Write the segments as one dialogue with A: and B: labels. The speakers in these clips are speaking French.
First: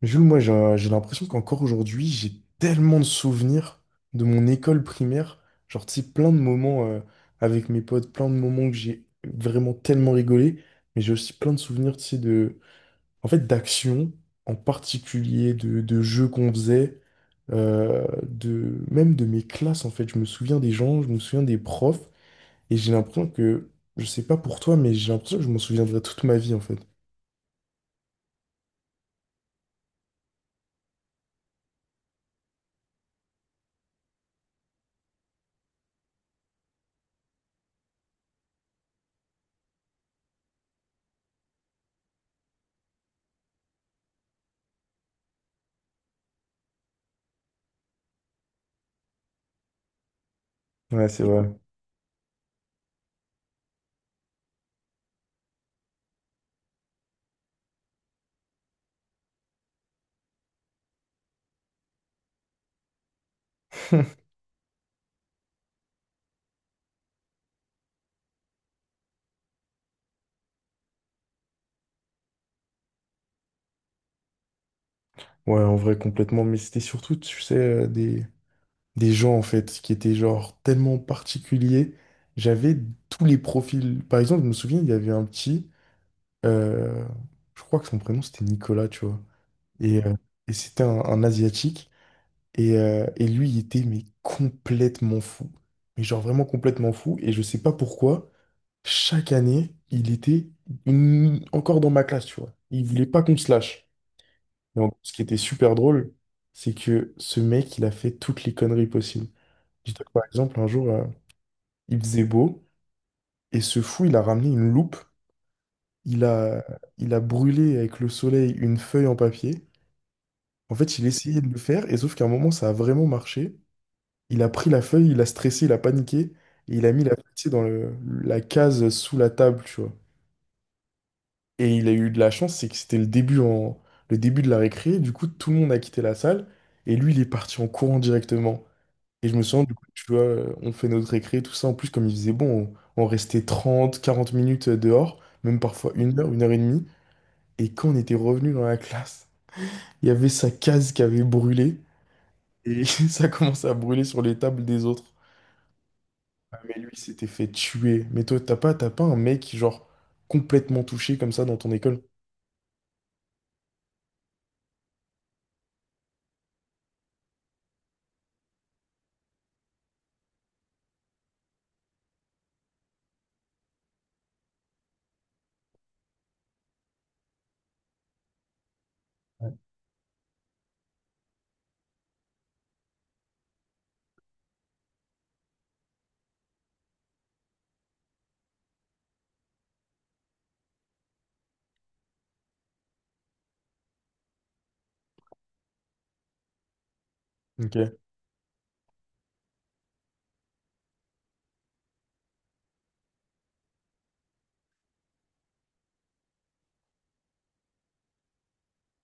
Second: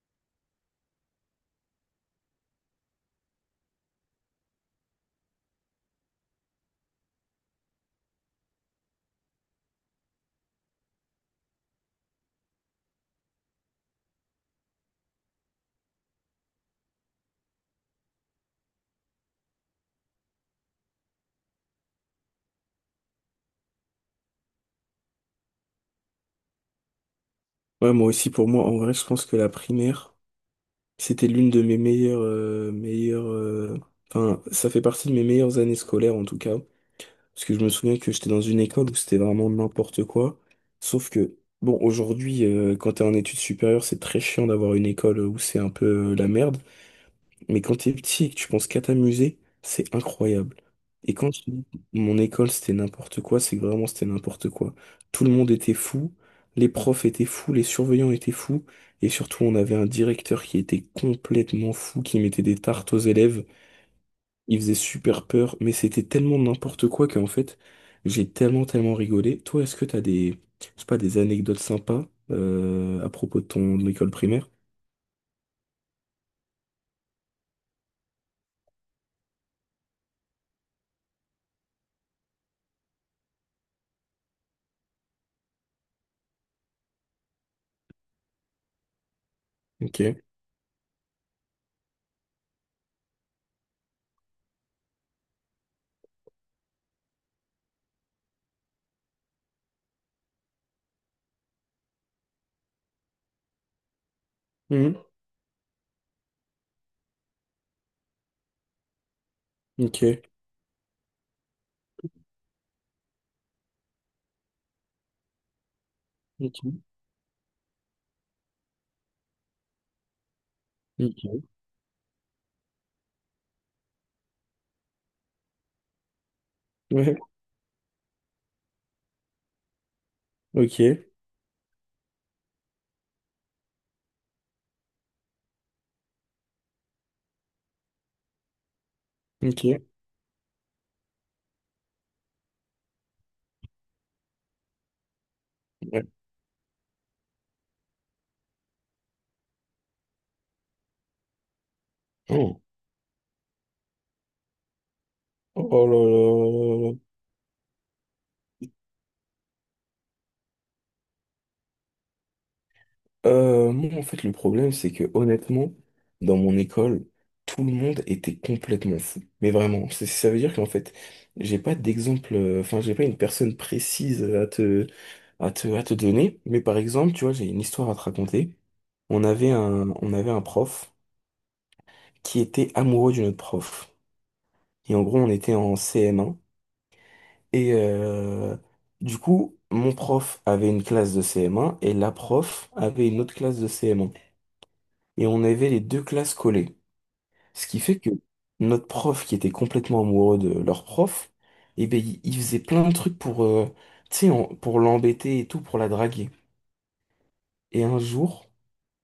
A: Mais Jules, moi, j'ai l'impression qu'encore aujourd'hui, j'ai tellement de souvenirs de mon école primaire. Genre, tu sais, plein de moments avec mes potes, plein de moments que j'ai vraiment tellement rigolé. Mais j'ai aussi plein de souvenirs, tu sais, de... En fait, d'actions en particulier, de jeux qu'on faisait, de... même de mes classes, en fait. Je me souviens des gens, je me souviens des profs. Et j'ai l'impression que, je sais pas pour toi, mais j'ai l'impression que je m'en souviendrai toute ma vie, en fait.
B: Ouais, moi aussi, pour moi, en vrai, je pense que la primaire, c'était l'une de mes enfin, ça fait partie de mes meilleures années scolaires, en tout cas. Parce que je me souviens que j'étais dans une école où c'était vraiment n'importe quoi. Sauf que, bon, aujourd'hui, quand t'es en études supérieures, c'est très chiant d'avoir une école où c'est un peu la merde. Mais quand t'es petit et que tu penses qu'à t'amuser, c'est incroyable.
A: Ouais,
B: Et
A: c'est
B: quand je
A: vrai.
B: dis mon école, c'était n'importe quoi, c'est que vraiment c'était n'importe quoi. Tout le monde était fou, les profs étaient fous, les surveillants étaient fous, et surtout on avait un directeur qui était complètement fou, qui mettait des tartes aux élèves, il faisait super peur, mais c'était tellement n'importe quoi qu'en fait, j'ai tellement tellement rigolé. Toi, est-ce que t'as des, je sais pas, des anecdotes sympas à propos de ton école primaire?
A: Ouais, en vrai, complètement. Mais c'était surtout, tu sais, des gens, en fait, qui étaient, genre, tellement particuliers. J'avais tous les profils. Par exemple, je me souviens, il y avait un petit, euh, je crois que son prénom, c'était Nicolas, tu vois.
B: Ok.
A: Et, euh, et c'était un Asiatique. Et lui, il était, mais complètement fou. Mais genre, vraiment complètement fou. Et je sais pas pourquoi, chaque année, il était encore dans ma classe, tu vois. Il voulait pas qu'on se lâche. Et en
B: Mhm.
A: gros, ce qui était super drôle, c'est que ce mec, il a fait toutes les conneries possibles. Dis-toi que,
B: Ok.
A: par exemple, un jour, il faisait beau, et ce fou, il a ramené une loupe, il a,
B: Ok.
A: il a brûlé avec le soleil une feuille en papier. En fait, il essayait
B: Ok.
A: de le faire, et sauf qu'à un moment, ça a vraiment marché. Il a pris la feuille, il a stressé, il a paniqué, et il a mis la
B: Ouais,
A: feuille, tu sais, la case sous la table, tu vois.
B: ok,
A: Et il a eu de la chance, c'est que c'était le début de la récré, du coup, tout le monde a quitté la salle, et lui, il est parti en courant directement. Et je me souviens, du
B: ok,
A: coup, tu vois, on fait notre récré, tout ça. En plus, comme il faisait bon, on restait 30 40 minutes dehors, même parfois
B: ouais.
A: une heure et demie. Et quand on était revenu dans la classe, il y avait sa case qui avait brûlé
B: Oh,
A: et ça commençait à brûler sur les tables des autres.
B: oh
A: Ah, mais lui,
B: là là.
A: il s'était fait tuer. Mais toi, t'as pas un mec, genre, complètement touché comme ça dans ton école?
B: Moi, en fait, le problème, c'est que honnêtement, dans mon école, tout le monde était complètement fou. Mais vraiment, ça veut dire qu'en fait, j'ai pas d'exemple, enfin, j'ai pas une personne précise à te donner. Mais par exemple, tu vois, j'ai une histoire à te raconter. On avait
A: Ouais.
B: un, on avait un prof qui était amoureux d'une autre prof. Et en gros, on était en CM1. Et du coup, mon prof avait une classe de CM1 et la prof avait une autre classe de CM1. Et on avait les deux classes collées. Ce qui
A: Ok.
B: fait que notre prof, qui était complètement amoureux de leur prof, eh ben, il faisait plein de trucs pour, tu sais, pour l'embêter et tout, pour la draguer. Et un jour,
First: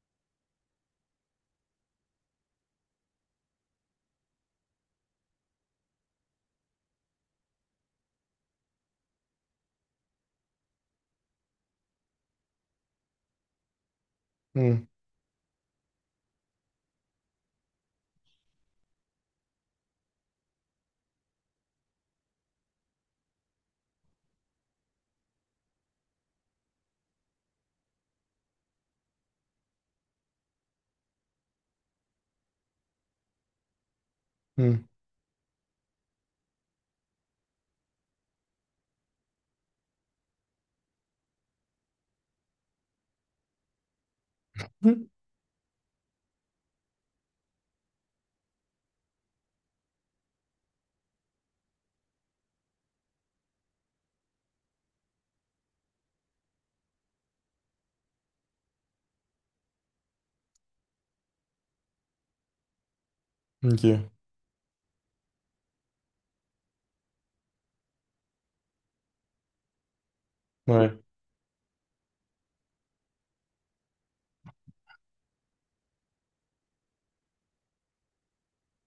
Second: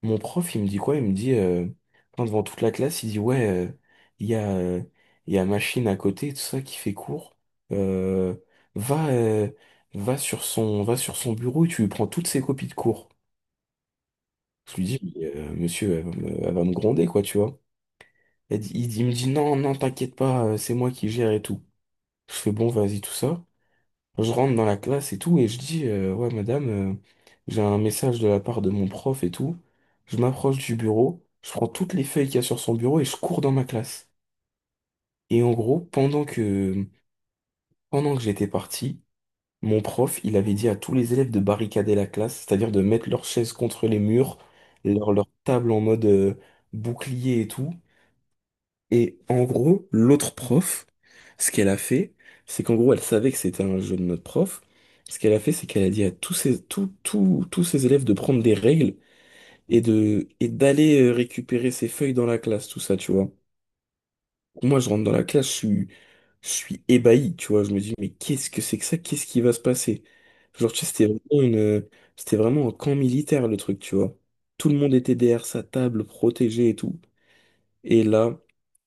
B: mon prof, il me dit quoi? Il me dit, enfin, devant toute la classe, il dit, ouais, il y a, euh, il y a machine à côté, tout ça qui fait cours. Euh, va, euh, va sur son bureau et tu lui prends toutes ses copies de cours. Je lui
A: Hmm,
B: dis, mais, monsieur, elle va me gronder, quoi, tu vois. Elle dit, il me dit, non, non, t'inquiète pas, c'est moi qui gère et tout. Je fais, bon, vas-y, tout ça. Je rentre dans la classe et tout, et je dis, ouais, madame, j'ai un message de la part de mon prof et tout. Je m'approche du bureau, je prends toutes les feuilles qu'il y a sur son bureau et je cours dans ma classe.
A: hmm.
B: Et en gros, pendant que j'étais parti, mon prof, il avait dit à tous les élèves de barricader la classe, c'est-à-dire de mettre leurs chaises contre les murs,
A: Hmm.
B: leur table en mode, bouclier et tout. Et en gros, l'autre prof, ce qu'elle a fait, c'est qu'en gros, elle savait que c'était un jeu de notre prof. Ce qu'elle a fait, c'est qu'elle a dit à tous ses élèves de prendre des règles et d'aller récupérer ses feuilles dans la classe, tout ça, tu vois.
A: Ok.
B: Moi, je rentre dans la classe, je suis ébahi, tu vois. Je me dis, mais qu'est-ce que c'est que ça? Qu'est-ce qui va se passer? Genre, tu sais,
A: Ouais.
B: c'était vraiment un camp militaire, le truc, tu vois. Tout le monde était derrière sa table, protégé et tout. Et là,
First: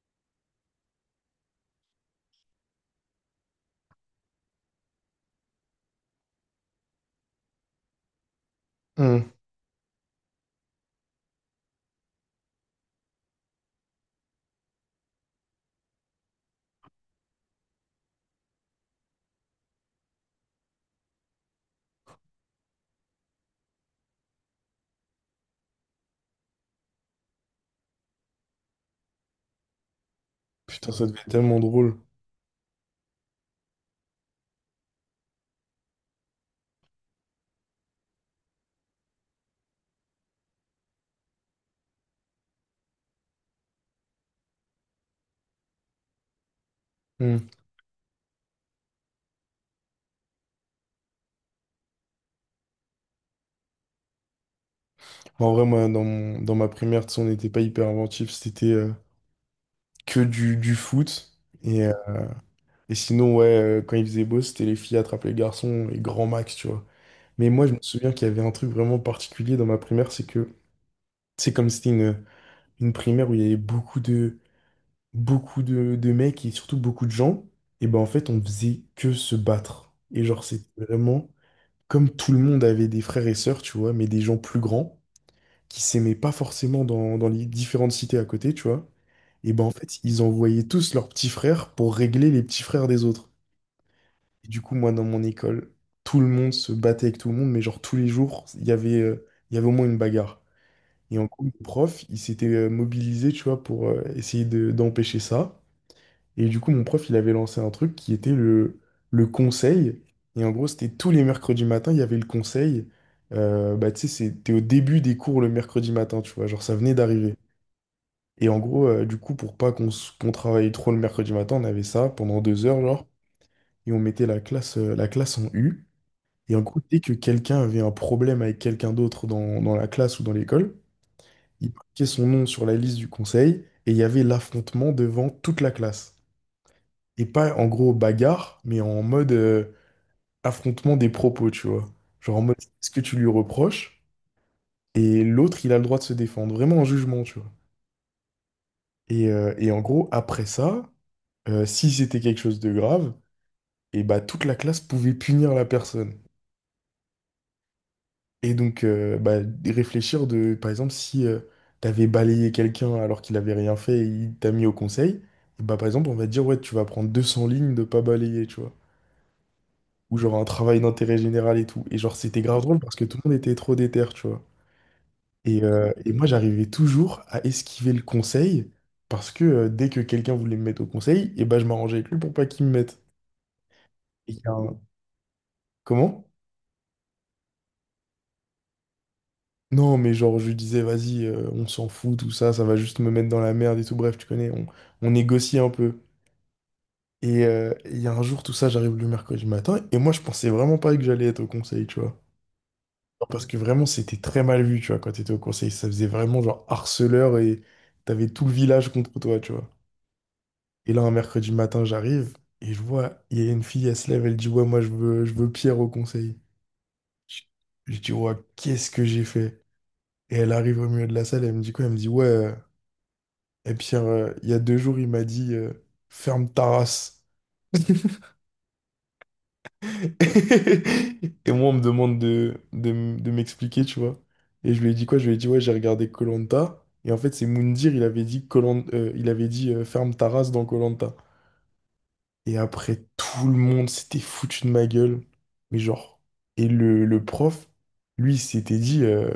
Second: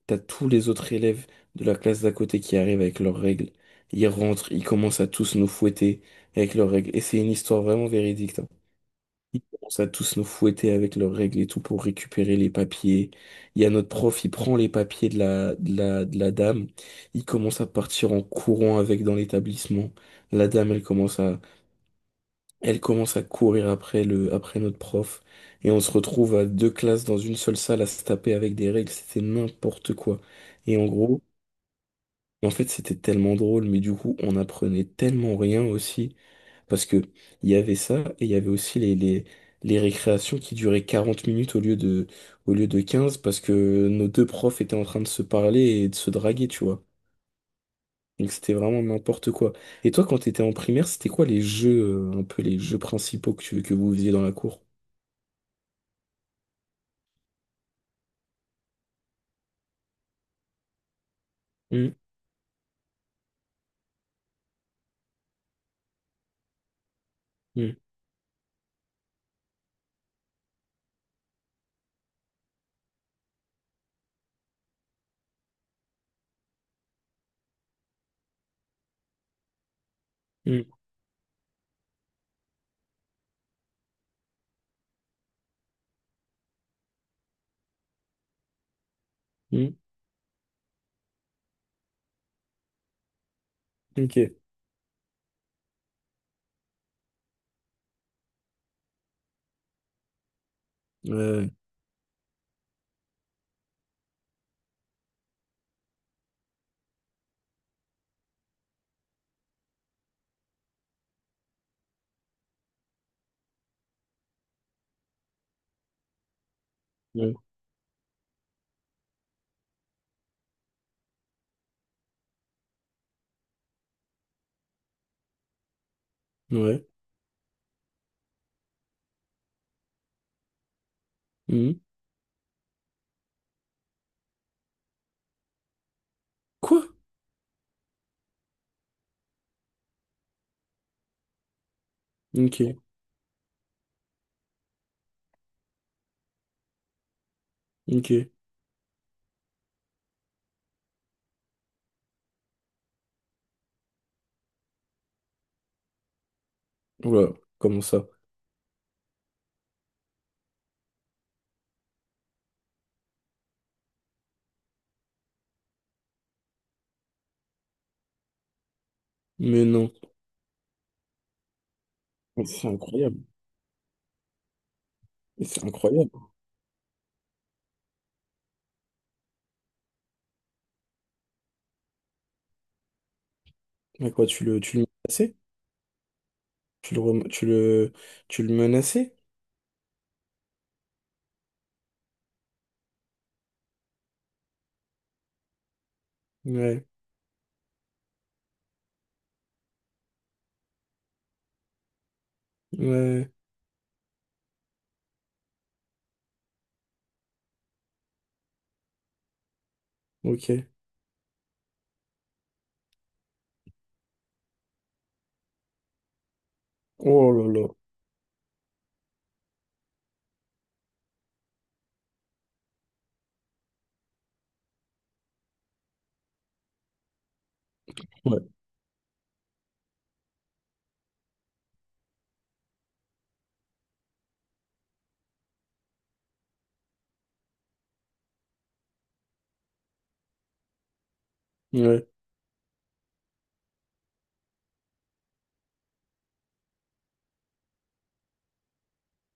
B: t'as tous les autres élèves de la classe d'à côté qui arrivent avec leurs règles. Ils rentrent, ils commencent à tous nous fouetter avec leurs règles. Et c'est une histoire vraiment véridique, hein.
A: Hmm.
B: Ils commencent à tous nous fouetter avec leurs règles et tout pour récupérer les papiers. Il y a notre prof, il prend les papiers de la, de la dame. Il commence à partir en courant avec dans l'établissement. La dame, elle commence à courir après notre prof. Et on se retrouve à deux classes dans une seule salle à se taper avec des règles. C'était n'importe quoi. Et en
A: Putain, ça devait
B: gros,
A: être tellement drôle.
B: et en fait, c'était tellement drôle, mais du coup, on apprenait tellement rien aussi, parce que il y avait ça, et il y avait aussi les récréations qui duraient 40 minutes au lieu de 15 parce que nos deux profs étaient en train de se parler et de se draguer, tu vois.
A: Mmh.
B: Donc c'était vraiment n'importe quoi. Et toi, quand t'étais en primaire, c'était quoi les jeux, un peu les jeux principaux que, que vous faisiez dans la cour?
A: Bon, en vrai, moi, dans ma primaire, tu sais, on n'était pas hyper inventif, c'était que du foot.
B: Hum,
A: Et sinon, ouais, quand il faisait beau, c'était les filles attrapent les garçons et grand max, tu vois. Mais moi, je
B: hum,
A: me souviens qu'il y avait un truc vraiment particulier dans ma primaire, c'est comme c'était une primaire où il y avait beaucoup de mecs et surtout beaucoup de gens, et ben en fait, on faisait que se battre. Et genre,
B: hum,
A: c'était vraiment comme tout le monde avait des frères et sœurs, tu vois, mais des gens plus grands, qui s'aimaient pas forcément dans les différentes cités à côté, tu vois. Et ben en
B: hum,
A: fait, ils envoyaient tous leurs petits frères pour régler les petits frères des autres.
B: Ok.
A: Et du coup, moi, dans mon école, tout le monde se battait avec tout le monde, mais genre tous les jours, il y avait au moins une bagarre. Et en gros, le
B: Ouais,
A: prof, il s'était mobilisé, tu vois, pour d'empêcher ça. Et du coup, mon prof, il avait lancé un truc qui était le conseil. Et en gros, c'était tous les mercredis matins, il y avait le conseil. Bah, tu sais, c'était au début des cours le mercredi matin, tu vois, genre ça venait
B: ouais,
A: d'arriver. Et en gros, du coup, pour pas qu'on travaille trop le mercredi matin, on avait ça pendant deux heures, genre, et on mettait la classe en U. Et en gros,
B: ouais.
A: dès que quelqu'un avait un problème avec quelqu'un d'autre dans la classe ou dans l'école, il
B: Hum.
A: marquait son nom sur la liste du conseil et il y avait l'affrontement devant toute la classe.
B: Quoi?
A: Et pas en gros bagarre, mais en mode affrontement des propos, tu vois. Genre en mode,
B: Ok,
A: est-ce que tu lui reproches? Et l'autre, il a le droit de se défendre, vraiment en jugement, tu vois.
B: ok.
A: Et en gros, après ça, si c'était quelque chose de grave, et bah toute la classe pouvait punir la personne.
B: Voilà, comment ça?
A: Et donc bah, réfléchir de, par exemple, si t'avais balayé quelqu'un alors qu'il avait rien fait et il t'a mis au conseil, et bah par exemple on va te dire ouais tu vas prendre 200 lignes de pas balayer, tu vois.
B: Mais non.
A: Ou genre un travail d'intérêt général et tout. Et genre c'était
B: Mais
A: grave
B: c'est
A: drôle parce que tout
B: incroyable.
A: le monde était trop déter, tu vois.
B: Mais c'est incroyable.
A: Et moi j'arrivais toujours à esquiver le conseil parce que dès que quelqu'un voulait me mettre au conseil, et bah je m'arrangeais avec lui pour pas qu'il me mette.
B: Mais quoi,
A: Et il
B: tu
A: y a
B: le, tu
A: un-
B: le menaçais?
A: Comment?
B: Tu le, rem- tu le menaçais?
A: Non, mais genre, je lui disais, vas-y, on s'en fout, tout ça, ça va juste me mettre dans la merde et tout. Bref, tu connais, on négocie un peu.
B: Ouais.
A: Il y a un jour, tout ça, j'arrive le mercredi matin, et moi, je pensais vraiment pas que j'allais être au conseil, tu vois.
B: Ouais.
A: Parce que vraiment, c'était très mal vu, tu vois, quand t'étais au conseil. Ça faisait vraiment genre harceleur et t'avais tout le village contre toi, tu vois.
B: Ok.
A: Et là, un mercredi matin, j'arrive, et je vois, il y a une fille, elle se lève, elle dit, ouais, moi, je veux Pierre au conseil.
B: Oh
A: Je
B: là là.
A: je dis, ouais, qu'est-ce que j'ai fait? Et elle arrive au milieu de la salle, elle me dit quoi? Elle me dit, ouais, et puis il y a deux jours, il m'a dit ferme ta race.
B: Ouais.
A: Et moi, on me demande de, de m'expliquer, tu vois. Et je lui ai dit quoi? Je lui ai dit, ouais, j'ai regardé koh. Et en fait, c'est Moundir, il avait dit, koh, il avait dit ferme ta race dans koh.
B: Ouais.
A: Et après, tout le monde s'était foutu de ma gueule. Mais genre. Et le prof, lui, il s'était dit,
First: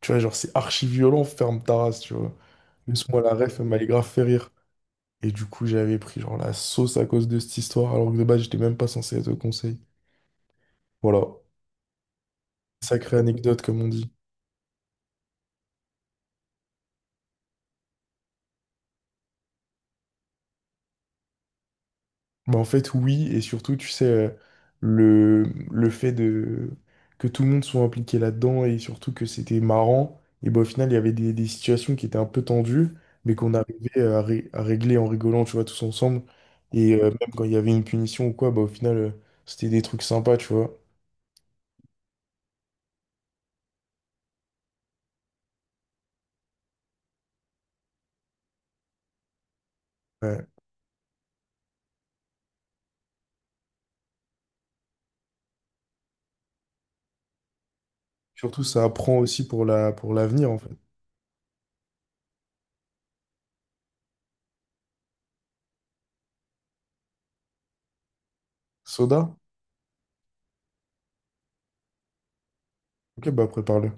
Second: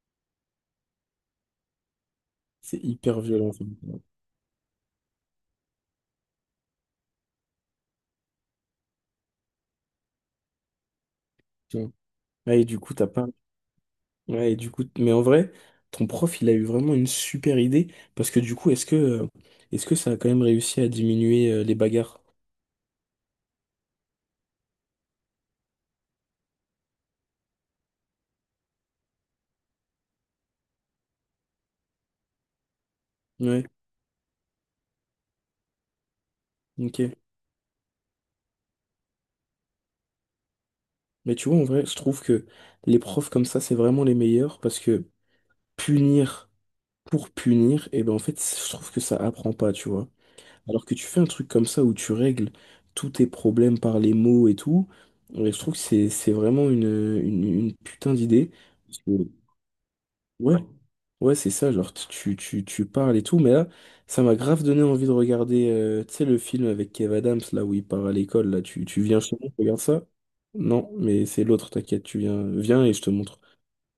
A: tu vois, genre, c'est archi violent, ferme ta race, tu vois.
B: C'est
A: Laisse-moi
B: hyper
A: la
B: violent,
A: ref,
B: ça.
A: elle m'allait grave fait rire. Et du coup, j'avais pris genre la sauce à cause de cette histoire, alors que de base, j'étais même pas censé être au conseil. Voilà.
B: Putain. Ouais, et du coup, t'as
A: Sacrée
B: pas.
A: anecdote, comme on dit.
B: Ouais, et du coup, mais en vrai, ton prof, il a eu vraiment une super idée. Parce que du coup, est-ce que ça a quand même réussi à diminuer les bagarres?
A: Mais en fait, oui, et surtout, tu sais, le, le fait de que tout le monde soit impliqué là-dedans et surtout que c'était marrant, et ben au final, il y avait des situations qui étaient un peu tendues, mais qu'on
B: Ouais.
A: arrivait à, à régler en rigolant, tu vois, tous ensemble. Et
B: Ok.
A: même quand il y avait une punition ou quoi, bah, au final, c'était des trucs sympas, tu vois.
B: Mais tu vois, en vrai, je trouve que les profs comme ça, c'est vraiment les meilleurs parce que punir. Pour punir, et ben en fait, je trouve que ça apprend pas, tu vois.
A: Ouais.
B: Alors que tu fais un truc comme ça où tu règles tous tes problèmes par les mots et tout, ouais, je trouve que c'est vraiment une putain d'idée.
A: Surtout, ça
B: Parce
A: apprend
B: que-
A: aussi pour la, pour l'avenir,
B: Ouais,
A: en fait.
B: ouais, c'est ça, genre tu parles et tout, mais là, ça m'a grave donné envie de regarder, tu sais, le film avec Kev Adams, là où il part à l'école, là, tu viens
A: Soda?
B: chez moi, regarde ça? Non, mais c'est l'autre, t'inquiète, tu viens, viens et je te
A: Ok,
B: montre.
A: bah prépare-le.